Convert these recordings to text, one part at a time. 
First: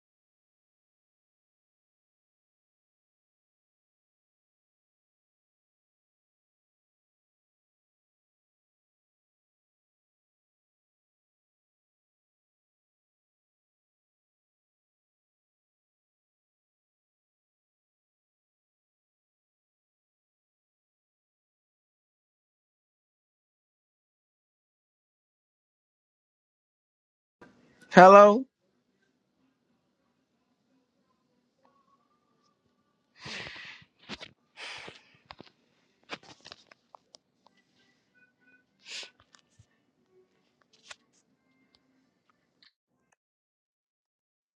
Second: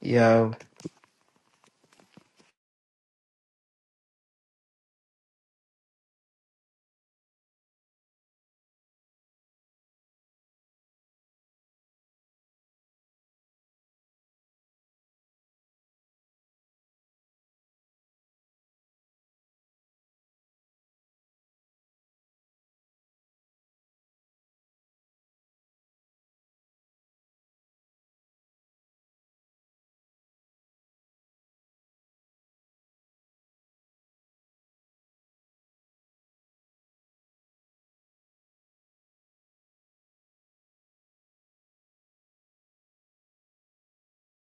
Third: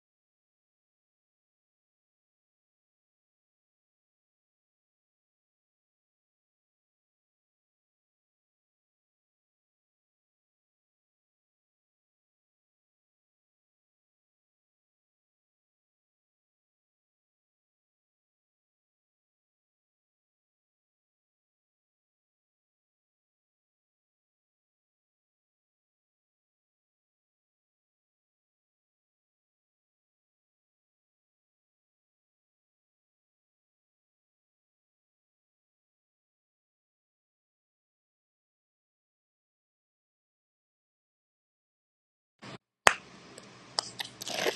Yo. Hello?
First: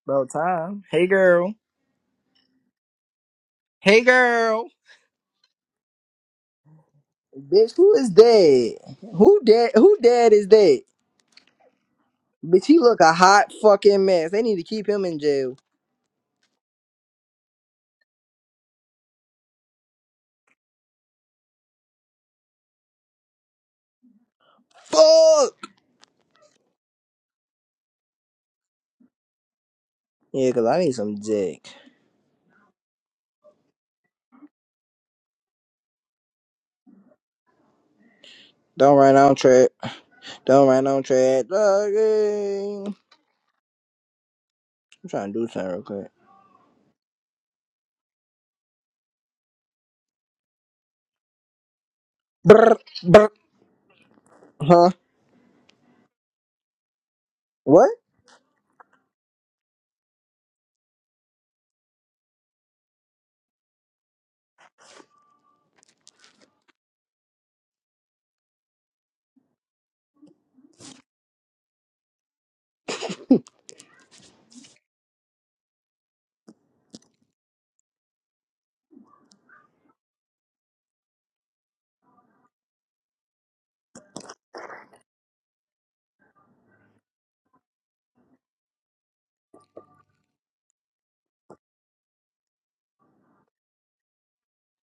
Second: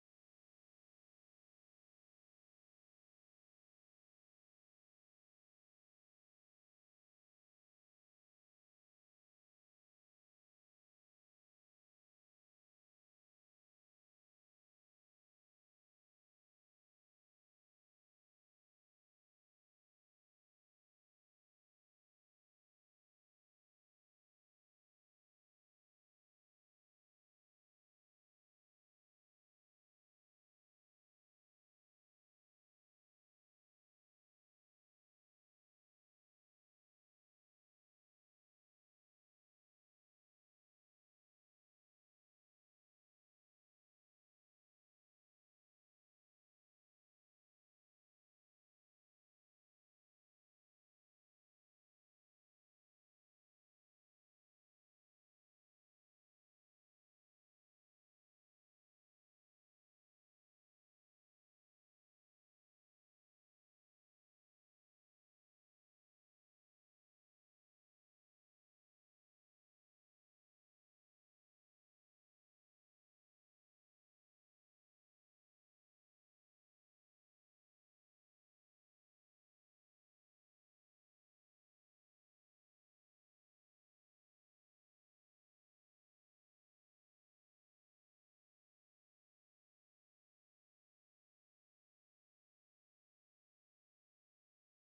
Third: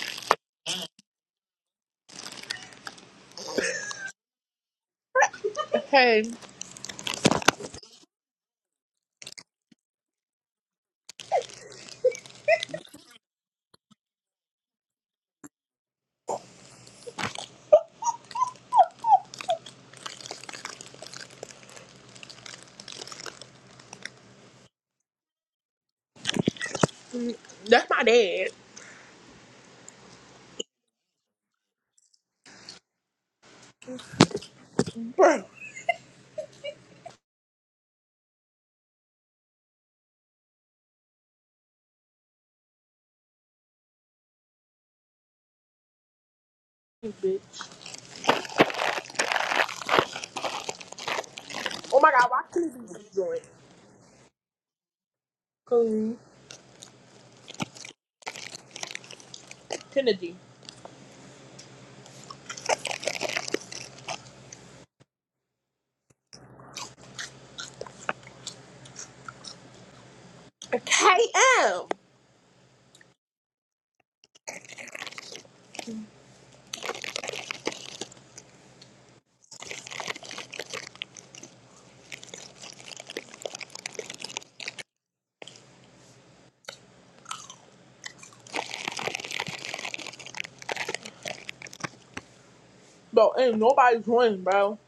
About time. Hey girl. Hey girl. Hey, Bitch, who is dead? Who dead who dead is that? Bitch, he look a hot fucking mess. They need to keep him in jail. Fuck! that's my dad. Yeah, cause I need some dick. Bro. Don't run on track. Don't run on track. Doggy. I'm trying to do something real quick. Bitch. Oh my god, why Brr, Kennedy just brr. joined? Huh? Who? What? Kennedy. KM. Bro, ain't nobody joining, bro.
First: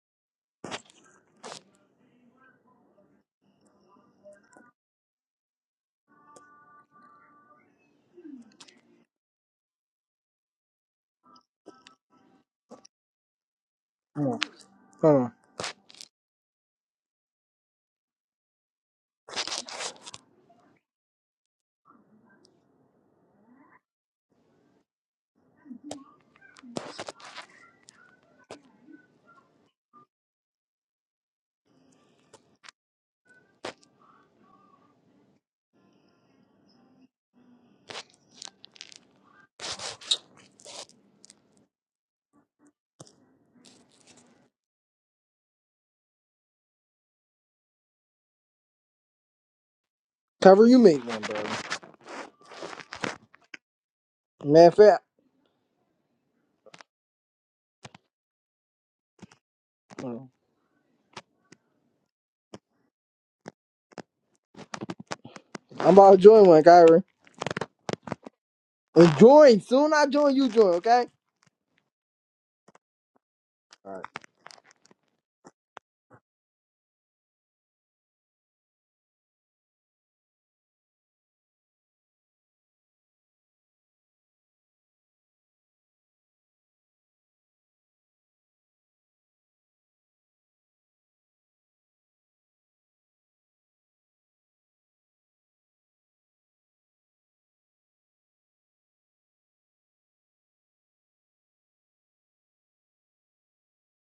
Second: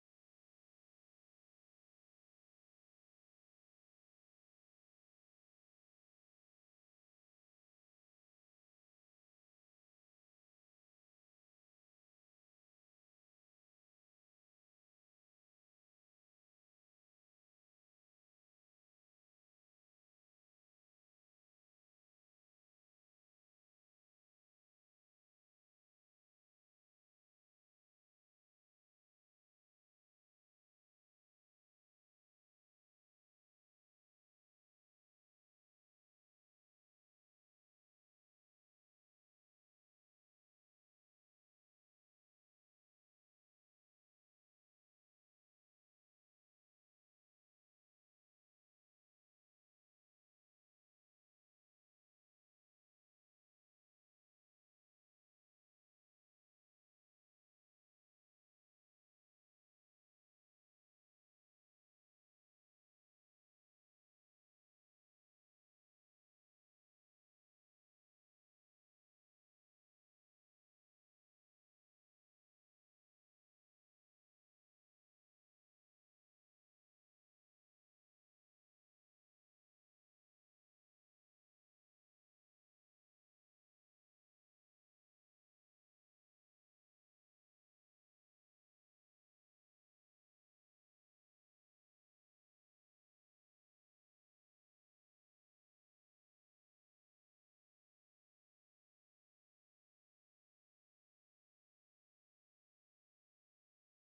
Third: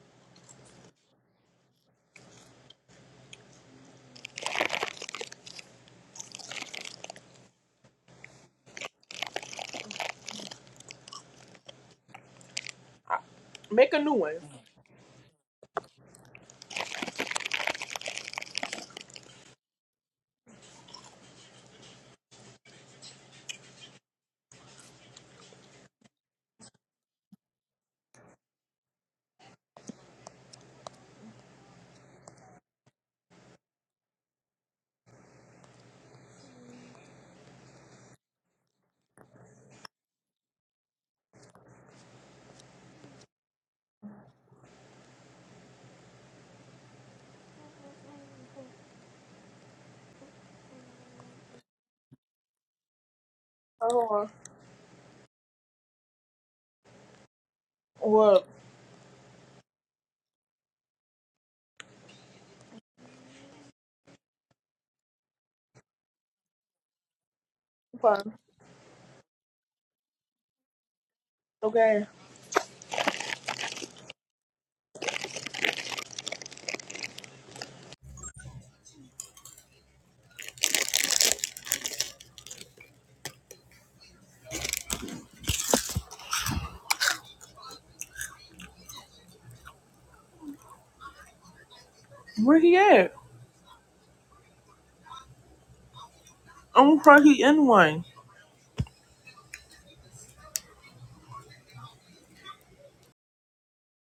Make a new Hold one. on. Hold on. Kyra, you make one, bro. Hold on. Man, fact. What? Hold on. I'm about to join one, Kyra. Okay. And join. Soon I join, you join, okay? Okay. Where he at? I'm afraid he in one.